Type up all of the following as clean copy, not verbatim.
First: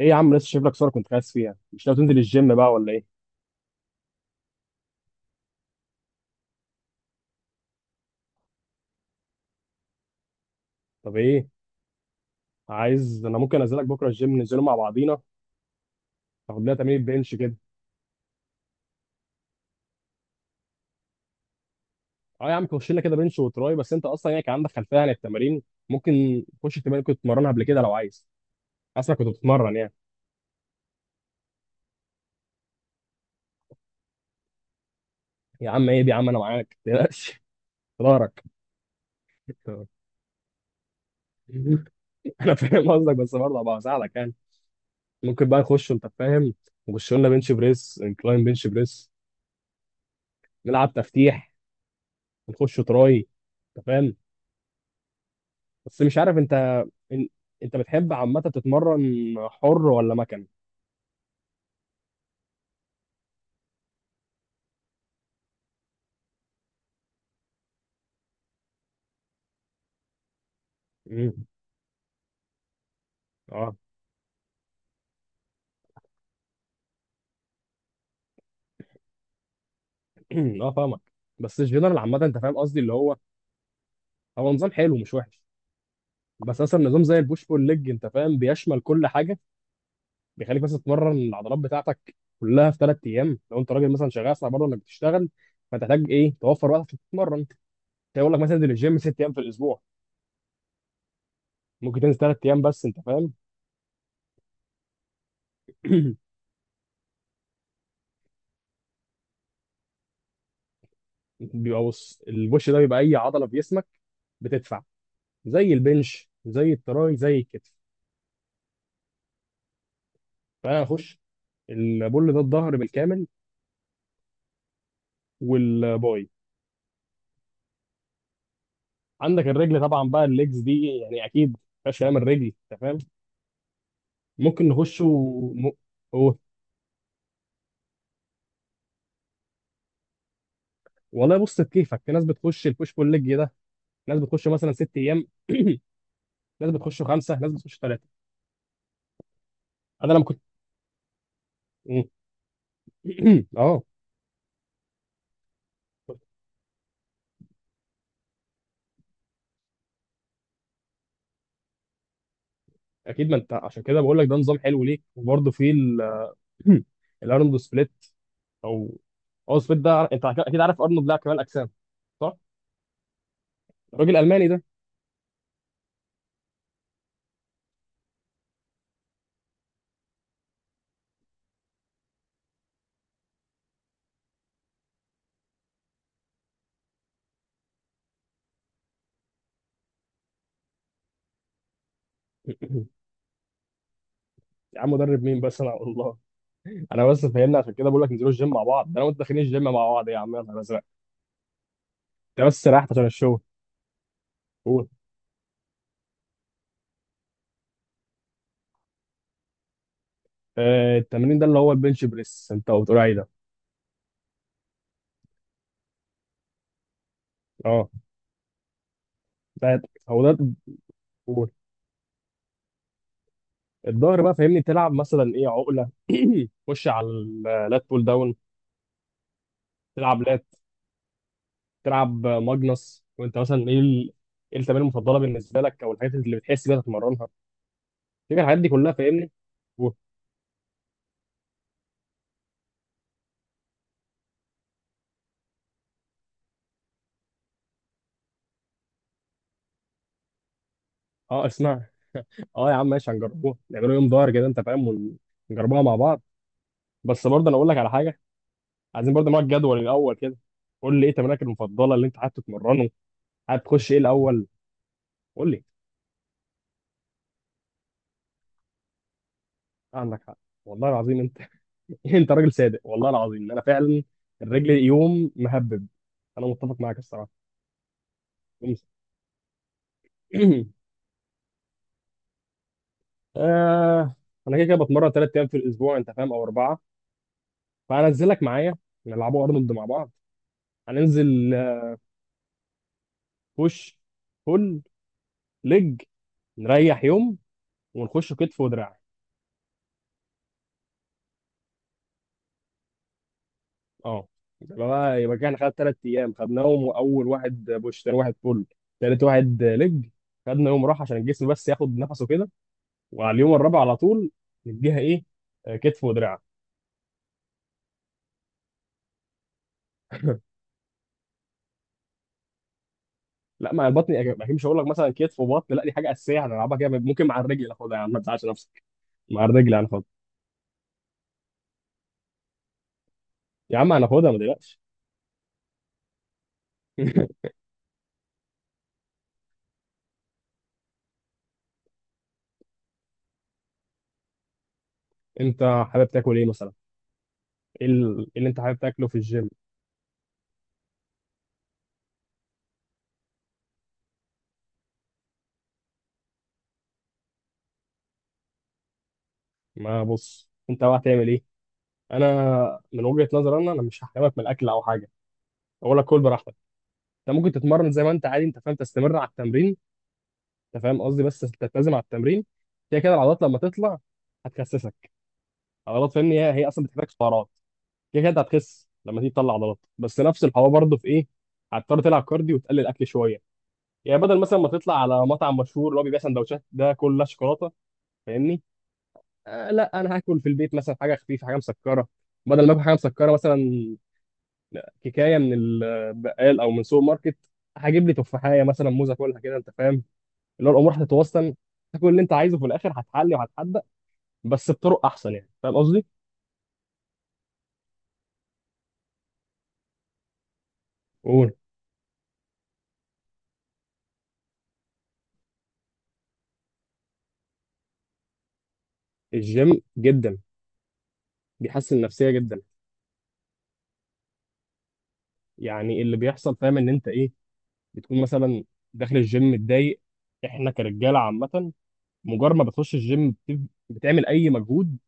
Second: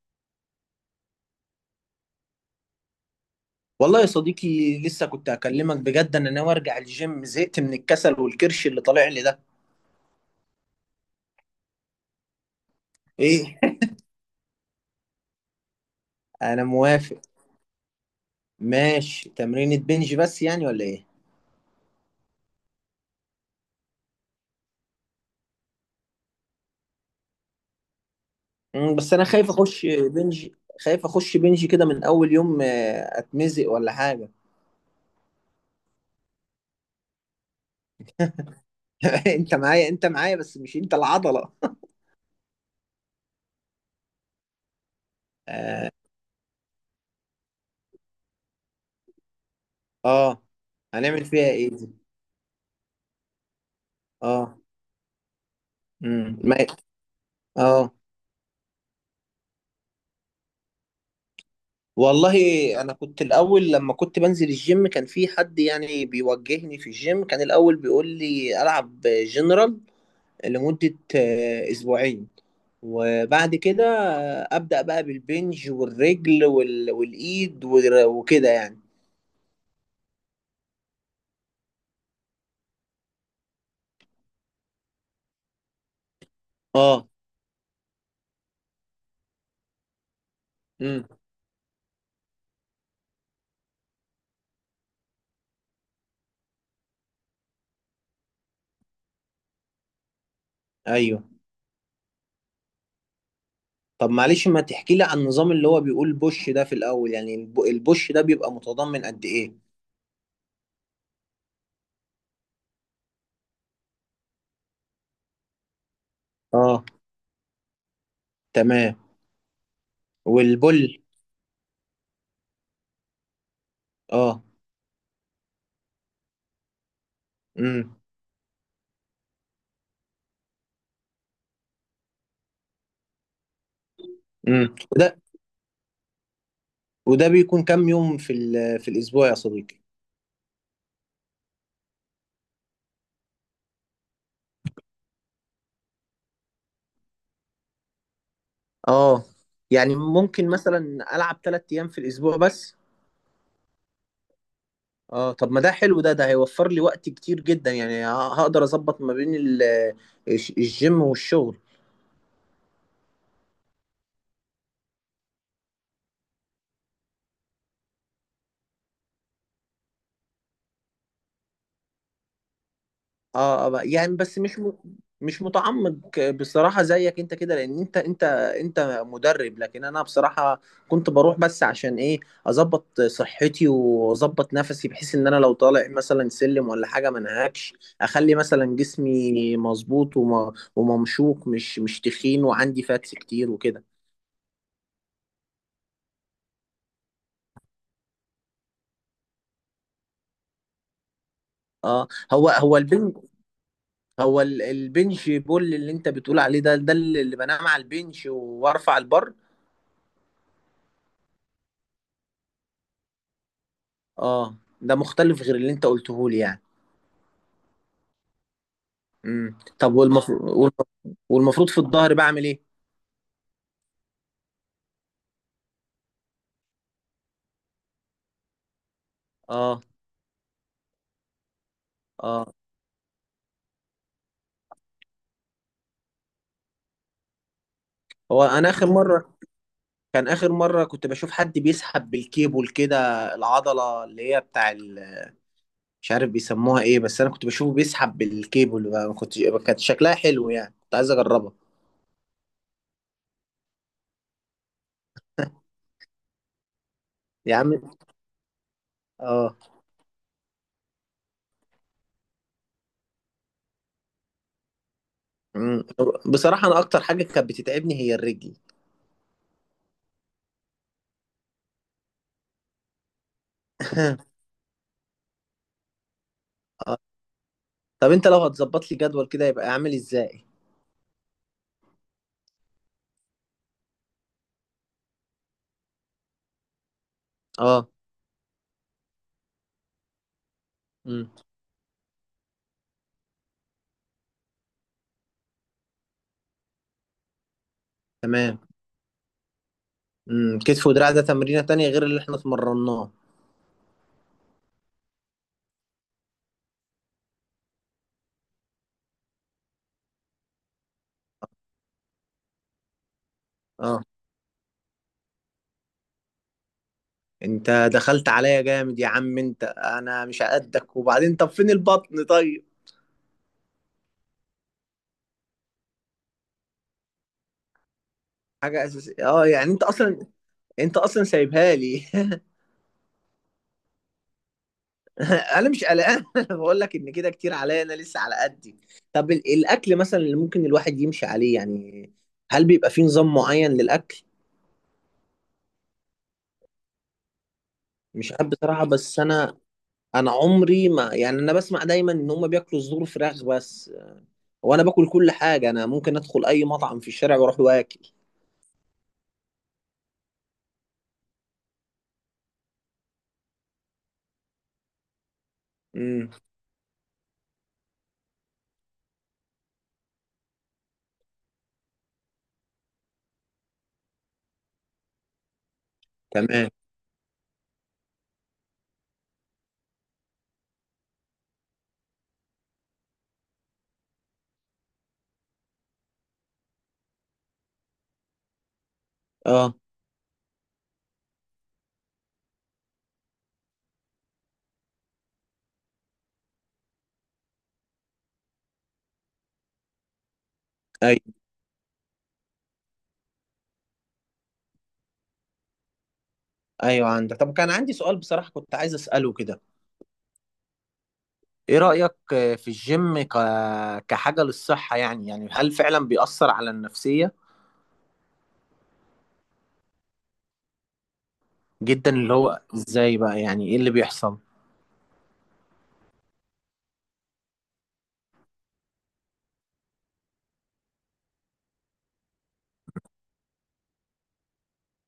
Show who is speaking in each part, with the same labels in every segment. Speaker 1: ايه يا عم، لسه شايف لك صوره كنت خايف فيها؟ مش ناوي تنزل الجيم بقى ولا ايه؟
Speaker 2: والله يا صديقي، لسه كنت اكلمك بجد. انا ناوي ارجع الجيم، زهقت من الكسل والكرش اللي طالع لي ده.
Speaker 1: طب ايه؟ عايز، انا
Speaker 2: ايه.
Speaker 1: ممكن انزلك بكره الجيم ننزله مع بعضينا. تاخد
Speaker 2: انا
Speaker 1: لنا تمرين
Speaker 2: موافق.
Speaker 1: بنش كده.
Speaker 2: ماشي، تمرينة بنج بس يعني ولا ايه؟
Speaker 1: اه يا عم، خش لنا كده بنش وتراي. بس انت اصلا يعني كان عندك خلفيه عن التمارين؟ ممكن تخش التمارين كنت بتتمرنها قبل كده لو عايز.
Speaker 2: بس
Speaker 1: اصلا
Speaker 2: انا
Speaker 1: كنت
Speaker 2: خايف
Speaker 1: بتتمرن
Speaker 2: اخش
Speaker 1: يعني.
Speaker 2: بنج. خايف اخش بنج كده من اول يوم، اتمزق ولا حاجة.
Speaker 1: يا عم ايه دي؟ يا عم انا معاك، ما تقلقش في ظهرك.
Speaker 2: انت معايا انت معايا بس مش انت العضلة.
Speaker 1: انا فاهم قصدك، بس برضه هبقى اساعدك يعني. ممكن بقى نخش؟
Speaker 2: اه.
Speaker 1: انت فاهم. نخش لنا بنش بريس، انكلاين بنش بريس.
Speaker 2: آه.
Speaker 1: نلعب
Speaker 2: هنعمل فيها
Speaker 1: تفتيح.
Speaker 2: ايه دي؟
Speaker 1: نخش تراي. انت فاهم
Speaker 2: اه.
Speaker 1: بس مش عارف
Speaker 2: امم ما-
Speaker 1: انت. إن... انت
Speaker 2: اه.
Speaker 1: بتحب عامه تتمرن حر ولا مكن؟
Speaker 2: والله، انا كنت الاول لما كنت بنزل الجيم كان في حد يعني بيوجهني في الجيم، كان الاول بيقول لي العب جنرال لمدة
Speaker 1: امم.
Speaker 2: اسبوعين. وبعد
Speaker 1: اه.
Speaker 2: كده ابدا بقى بالبنج والرجل والايد وكده يعني.
Speaker 1: اه فاهمك. بس الجنرال عامه انت فاهم قصدي اللي هو نظام حلو، مش وحش. بس مثلا نظام
Speaker 2: اه.
Speaker 1: زي البوش بول ليج انت فاهم بيشمل كل حاجه. بيخليك مثلا
Speaker 2: امم
Speaker 1: تتمرن العضلات بتاعتك كلها في 3 ايام. لو انت راجل مثلا شغال، صعب برضه انك بتشتغل، فتحتاج ايه توفر وقت عشان تتمرن. هيقول لك مثلا انزل الجيم 6 ايام في الاسبوع.
Speaker 2: ايوه.
Speaker 1: ممكن تنزل 3 ايام بس، انت فاهم.
Speaker 2: طب، معلش ما تحكي لي عن النظام اللي هو بيقول بوش ده في الاول. يعني البوش ده بيبقى متضمن قد ايه؟
Speaker 1: بيبقى، بص البوش ده بيبقى اي عضله في جسمك بتدفع، زي البنش زي
Speaker 2: اه،
Speaker 1: التراي زي الكتف.
Speaker 2: تمام.
Speaker 1: فانا
Speaker 2: والبل.
Speaker 1: هخش البول ده الظهر بالكامل
Speaker 2: اه.
Speaker 1: والباي.
Speaker 2: امم
Speaker 1: عندك الرجل طبعا بقى الليجز دي، يعني اكيد مفيهاش كلام الرجل، انت فاهم. ممكن
Speaker 2: وده.
Speaker 1: م... و...
Speaker 2: وده بيكون كام يوم في الاسبوع يا صديقي؟
Speaker 1: والله بص، بكيفك. في ناس بتخش البوش بول ليج ده، ناس بتخش مثلا 6 ايام، ناس بتخش خمسه، ناس بتخش ثلاثه.
Speaker 2: اه، يعني
Speaker 1: انا لما كنت
Speaker 2: ممكن مثلا العب 3 ايام في الاسبوع بس.
Speaker 1: اه
Speaker 2: اه، طب ما ده حلو ده، ده هيوفر لي وقت كتير جدا يعني. هقدر اظبط ما بين الجيم والشغل.
Speaker 1: اكيد، ما انت عشان كده بقول لك ده نظام حلو ليك. وبرده في الارنولد سبليت، او او سبليت ده انت اكيد عارف ارنولد لاعب كمال اجسام، صح؟
Speaker 2: اه.
Speaker 1: الراجل
Speaker 2: يعني، بس
Speaker 1: الالماني ده.
Speaker 2: مش متعمق بصراحة زيك انت كده، لان انت مدرب. لكن انا بصراحة كنت بروح بس عشان ايه، اظبط صحتي واظبط نفسي بحيث ان انا لو طالع مثلا سلم ولا حاجة ما انهكش. اخلي مثلا جسمي مظبوط وممشوق، مش تخين، وعندي فاتس كتير وكده.
Speaker 1: يا عم مدرب مين؟ بس انا والله، انا بس فاهمني عشان كده بقول لك انزلوا الجيم مع بعض. ده انا وانت داخلين الجيم مع بعض، يا عم يا نهار ازرق.
Speaker 2: اه،
Speaker 1: انت
Speaker 2: هو
Speaker 1: بس
Speaker 2: هو
Speaker 1: ريحت عشان
Speaker 2: البنج.
Speaker 1: الشغل.
Speaker 2: هو
Speaker 1: قول.
Speaker 2: البنج بول اللي انت بتقول عليه ده، ده اللي بنام على البنج وارفع البر.
Speaker 1: آه التمرين ده اللي هو البنش بريس انت بتقول عليه ده.
Speaker 2: اه، ده مختلف غير اللي انت قلته لي يعني.
Speaker 1: اه ده
Speaker 2: طب،
Speaker 1: هو ده.
Speaker 2: والمفروض.
Speaker 1: قول.
Speaker 2: والمفروض في الظهر بعمل ايه؟
Speaker 1: الظهر بقى فاهمني، تلعب مثلا ايه، عقله، خش على اللات بول داون،
Speaker 2: اه.
Speaker 1: تلعب لات، تلعب
Speaker 2: اه،
Speaker 1: ماجنس. وانت مثلا ايه ايه التمارين المفضله بالنسبه لك، او الحاجات اللي بتحس بيها تتمرنها، تيجي
Speaker 2: هو
Speaker 1: الحاجات دي
Speaker 2: انا اخر
Speaker 1: كلها فاهمني.
Speaker 2: مره.
Speaker 1: قول.
Speaker 2: كان اخر مره كنت بشوف حد بيسحب بالكيبل كده، العضله اللي هي بتاع مش عارف بيسموها ايه، بس انا كنت بشوفه بيسحب بالكيبل بقى، ما كنت. كانت شكلها حلو يعني كنت عايز
Speaker 1: اه
Speaker 2: اجربها.
Speaker 1: اسمع، اه يا عم ماشي، هنجربوها، نعملوا يوم ظهر كده انت فاهم، ونجربوها مع بعض. بس برضه
Speaker 2: يا
Speaker 1: انا اقول لك
Speaker 2: عم.
Speaker 1: على حاجه، عايزين برضه نوع
Speaker 2: اه.
Speaker 1: الجدول الاول كده. قول لي ايه تمرينك المفضله اللي انت حابب تتمرنه؟ حابب تخش ايه الاول؟ قول لي.
Speaker 2: امم بصراحه، انا اكتر حاجه كانت بتتعبني هي الرجل.
Speaker 1: عندك حق والله العظيم انت، انت راجل صادق والله العظيم، انا فعلا الرجل يوم مهبب، انا متفق معاك
Speaker 2: اه،
Speaker 1: الصراحه.
Speaker 2: طب انت لو
Speaker 1: يوم س-
Speaker 2: هتظبط لي جدول كده يبقى عامل ازاي؟
Speaker 1: آه انا كده كده بتمرن 3 ايام في الاسبوع انت فاهم، او اربعه.
Speaker 2: اه.
Speaker 1: فهنزلك معايا، نلعبوا ارنولد مع بعض.
Speaker 2: امم
Speaker 1: هننزل بوش، بول، ليج، نريح يوم، ونخش
Speaker 2: تمام.
Speaker 1: كتف ودراع.
Speaker 2: كتف ودراع ده تمرينة تانية غير اللي احنا اتمرناه؟
Speaker 1: اه يبقى بقى يبقى كان خد 3 ايام خدناهم، واول واحد بوش، ثاني واحد بول، ثالث واحد لج، خدنا يوم راحه عشان الجسم بس ياخد نفسه كده. وعلى اليوم الرابع على
Speaker 2: اه،
Speaker 1: طول نديها ايه؟ كتف ودراع.
Speaker 2: انت دخلت عليا جامد يا عم. انت انا مش هقدك، وبعدين طب فين البطن طيب؟
Speaker 1: لا، ما البطن اكيد مش هقول لك مثلا كتف وبطن، لا دي حاجه اساسيه هنلعبها كده، ممكن مع الرجل ناخدها. يا عم ما تزعلش نفسك،
Speaker 2: حاجة اساسية.
Speaker 1: مع
Speaker 2: اه يعني،
Speaker 1: الرجل
Speaker 2: انت
Speaker 1: هناخدها
Speaker 2: اصلا انت اصلا سايبها لي.
Speaker 1: يا عم، هناخدها ما تقلقش.
Speaker 2: انا مش قلقان. بقول لك ان كده كتير عليا، انا لسه على قدي. طب، الاكل مثلا اللي ممكن الواحد يمشي عليه يعني، هل بيبقى فيه نظام معين للاكل؟
Speaker 1: انت حابب تاكل ايه مثلا؟ ايه إيه
Speaker 2: مش عارف
Speaker 1: اللي انت حابب
Speaker 2: بصراحة،
Speaker 1: تاكله في
Speaker 2: بس
Speaker 1: الجيم؟
Speaker 2: انا عمري ما يعني، انا بسمع دايما ان هم بياكلوا صدور فراخ بس. وانا باكل كل حاجه، انا ممكن ادخل اي مطعم في الشارع واروح واكل.
Speaker 1: ما بص انت بقى هتعمل ايه. انا من وجهه نظري انا مش هحرمك من الاكل او حاجه، اقول لك كل
Speaker 2: امم
Speaker 1: براحتك. انت ممكن تتمرن زي ما انت عادي، انت فاهم، تستمر على التمرين. انت فاهم قصدي بس تلتزم على التمرين. كده كده العضلات لما تطلع هتخسسك، عضلات فاهمني هي
Speaker 2: تمام.
Speaker 1: اصلا بتحتاج سعرات. كده كده انت هتخس لما تيجي تطلع عضلات، بس نفس الحوار برضه في ايه، هتضطر تلعب كارديو وتقلل اكل شويه. يعني بدل مثلا ما تطلع على مطعم مشهور اللي هو بيبيع سندوتشات ده كلها شوكولاته، فاهمني،
Speaker 2: اه،
Speaker 1: لا انا هاكل في البيت مثلا حاجه خفيفه، حاجه مسكره. بدل ما اكل حاجه مسكره مثلا كيكايه من البقال او من سوبر ماركت، هجيب لي تفاحيه مثلا، موزه، كلها كده انت فاهم. اللي هو الامور
Speaker 2: ايوه،
Speaker 1: هتتوسط، كل اللي انت عايزه في الاخر هتحلي وهتحدق بس بطرق احسن، يعني فاهم قصدي؟
Speaker 2: ايوه، عندك. طب، كان عندي سؤال بصراحه كنت عايز اساله كده.
Speaker 1: قول.
Speaker 2: ايه رايك في الجيم كحاجه للصحه، يعني هل فعلا بيأثر على النفسيه؟
Speaker 1: الجيم جدا بيحسن
Speaker 2: جدا؟
Speaker 1: النفسيه
Speaker 2: اللي
Speaker 1: جدا.
Speaker 2: هو ازاي بقى، يعني ايه اللي بيحصل؟
Speaker 1: يعني اللي بيحصل فاهم ان انت ايه، بتكون مثلا داخل الجيم متضايق، احنا كرجاله عامه، مجرد ما بتخش الجيم بتعمل اي مجهود،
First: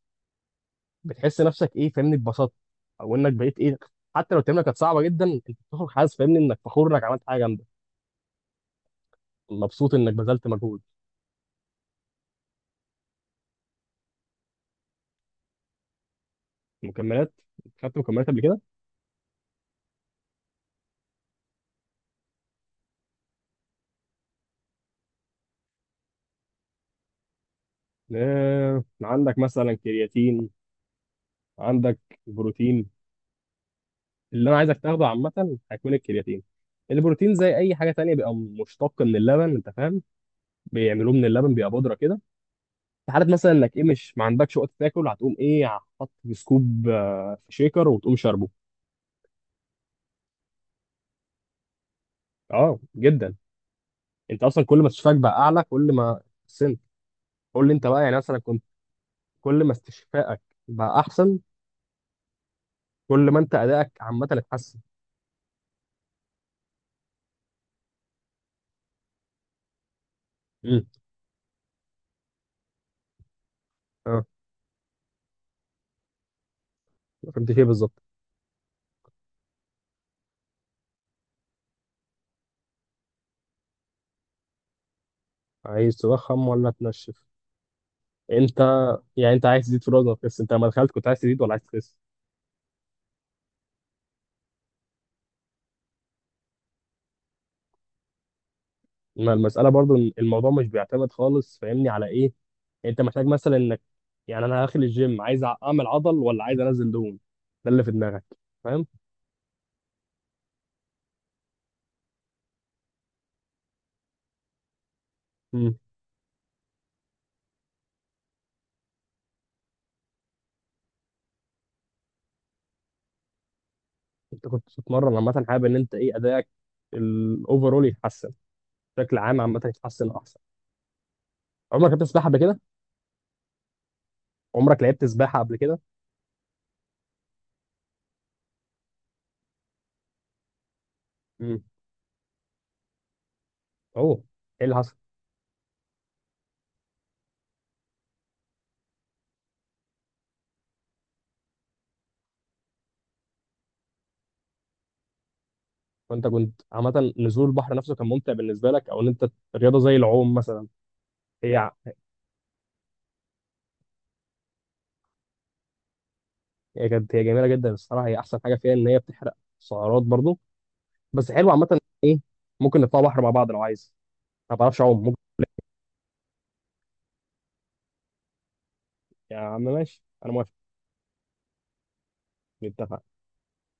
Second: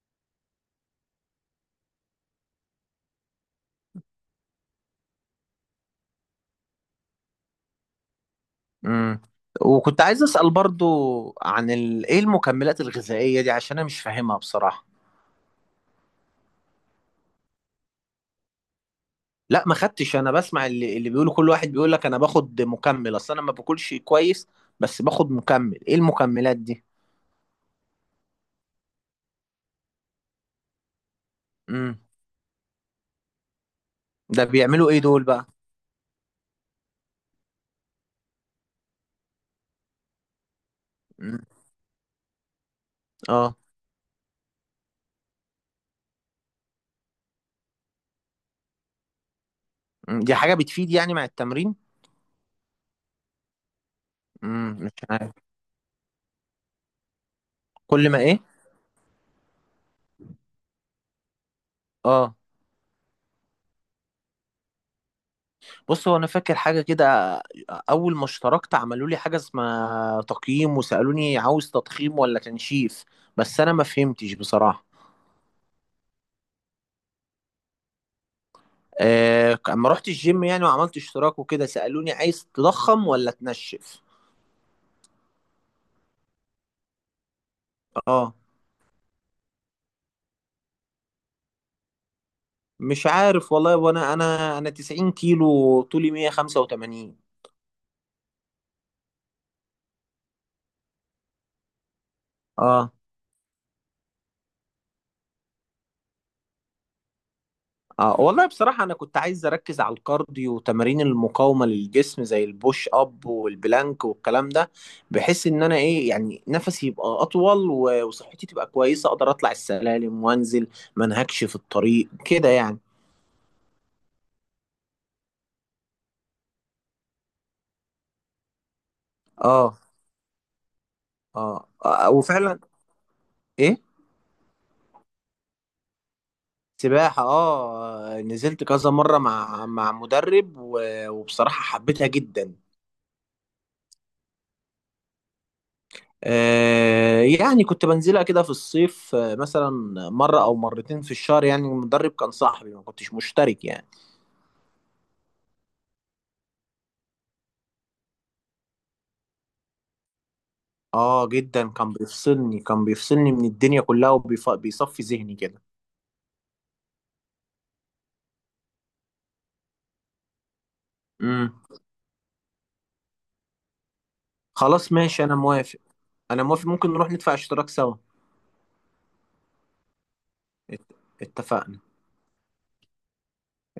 Speaker 1: بتحس نفسك ايه، فاهمني اتبسطت، او انك بقيت ايه، حتى لو التمرينه كانت صعبه جدا انت بتخرج حاسس فاهمني انك فخور انك عملت حاجه جامده،
Speaker 2: امم
Speaker 1: مبسوط
Speaker 2: وكنت
Speaker 1: انك
Speaker 2: عايز
Speaker 1: بذلت
Speaker 2: اسال
Speaker 1: مجهود.
Speaker 2: برضو عن ايه المكملات الغذائيه دي، عشان انا مش فاهمها بصراحه.
Speaker 1: مكملات. خدت مكملات قبل كده؟
Speaker 2: لا، ما خدتش. انا بسمع اللي بيقولوا، كل واحد بيقول لك انا باخد مكمل اصل انا ما باكلش كويس، بس باخد مكمل. ايه المكملات دي؟
Speaker 1: عندك مثلا كرياتين، عندك
Speaker 2: امم
Speaker 1: بروتين.
Speaker 2: ده
Speaker 1: اللي انا عايزك
Speaker 2: بيعملوا ايه
Speaker 1: تاخده
Speaker 2: دول بقى؟
Speaker 1: عامه هيكون الكرياتين. البروتين زي اي حاجه تانية بيبقى مشتق من اللبن انت فاهم، بيعملوه من
Speaker 2: امم
Speaker 1: اللبن بيبقى بودره كده. في حاله مثلا
Speaker 2: اه.
Speaker 1: انك ايه مش ما عندكش وقت تاكل، هتقوم ايه، حاط في سكوب في شيكر وتقوم شاربه.
Speaker 2: مم. دي حاجة بتفيد يعني مع التمرين؟
Speaker 1: اه جدا، انت اصلا كل ما
Speaker 2: مش
Speaker 1: استشفاك بقى
Speaker 2: عارف.
Speaker 1: اعلى، كل ما سنت. قول لي انت بقى
Speaker 2: كل
Speaker 1: يعني
Speaker 2: ما
Speaker 1: مثلا
Speaker 2: ايه؟
Speaker 1: كنت. كل ما استشفائك بقى احسن،
Speaker 2: اه،
Speaker 1: كل ما انت ادائك عامه اتحسن.
Speaker 2: بص، هو انا فاكر حاجة كده. اول ما اشتركت عملوا لي حاجة اسمها تقييم
Speaker 1: امم.
Speaker 2: وسألوني عاوز تضخيم ولا تنشيف، بس انا ما
Speaker 1: اه.
Speaker 2: فهمتش بصراحة.
Speaker 1: فهمت ايه بالظبط؟
Speaker 2: اما رحت الجيم يعني وعملت اشتراك وكده، سألوني عايز تضخم ولا تنشف.
Speaker 1: عايز تضخم ولا تنشف؟
Speaker 2: اه،
Speaker 1: انت يعني انت عايز تزيد في الوزن ولا تخس؟ انت لما دخلت كنت عايز تزيد ولا عايز تخس؟
Speaker 2: مش عارف والله. وانا انا انا 90 كيلو، طولي 185.
Speaker 1: ما المساله برضو إن الموضوع مش بيعتمد خالص فاهمني على ايه.
Speaker 2: اه،
Speaker 1: انت محتاج مثلا انك، يعني انا داخل الجيم عايز اعمل عضل ولا عايز انزل دهون، ده اللي في
Speaker 2: اه،
Speaker 1: دماغك
Speaker 2: والله بصراحة
Speaker 1: فاهم.
Speaker 2: انا كنت عايز اركز على الكارديو وتمارين المقاومة للجسم، زي البوش اب والبلانك والكلام ده. بحيث ان انا
Speaker 1: مم.
Speaker 2: ايه يعني، نفسي يبقى اطول وصحتي تبقى كويسة، اقدر اطلع السلالم وانزل ما انهكش في الطريق كده يعني.
Speaker 1: انت كنت بتتمرن عامه، حابب ان انت ايه ادائك الاوفرول يتحسن، بشكل عام عامه
Speaker 2: اه،
Speaker 1: يتحسن احسن.
Speaker 2: اه.
Speaker 1: عمرك لعبت سباحه قبل
Speaker 2: وفعلا.
Speaker 1: كده؟
Speaker 2: ايه؟
Speaker 1: عمرك لعبت سباحه قبل كده؟
Speaker 2: سباحة. اه، نزلت كذا مرة مع مدرب،
Speaker 1: امم.
Speaker 2: وبصراحة حبيتها جدا.
Speaker 1: اوه، ايه اللي حصل؟
Speaker 2: يعني كنت بنزلها كده في الصيف، مثلا مرة أو مرتين في الشهر. يعني المدرب كان صاحبي، ما كنتش مشترك يعني.
Speaker 1: وانت كنت عامه نزول البحر نفسه كان ممتع بالنسبه لك، او ان انت رياضه زي العوم مثلا.
Speaker 2: اه،
Speaker 1: هي
Speaker 2: جدا.
Speaker 1: ع-
Speaker 2: كان بيفصلني من الدنيا كلها، وبيصفي ذهني كده.
Speaker 1: هي كانت، هي جميله جدا الصراحه، هي احسن حاجه فيها ان هي بتحرق سعرات برضو، بس حلو
Speaker 2: امم
Speaker 1: عامه ايه. ممكن نطلع بحر مع بعض لو عايز. ما بعرفش
Speaker 2: خلاص،
Speaker 1: اعوم، ممكن.
Speaker 2: ماشي، أنا موافق. أنا موافق، ممكن نروح ندفع اشتراك سوا.
Speaker 1: يا عم ماشي انا موافق.
Speaker 2: ات- اتفقنا.
Speaker 1: نتفق.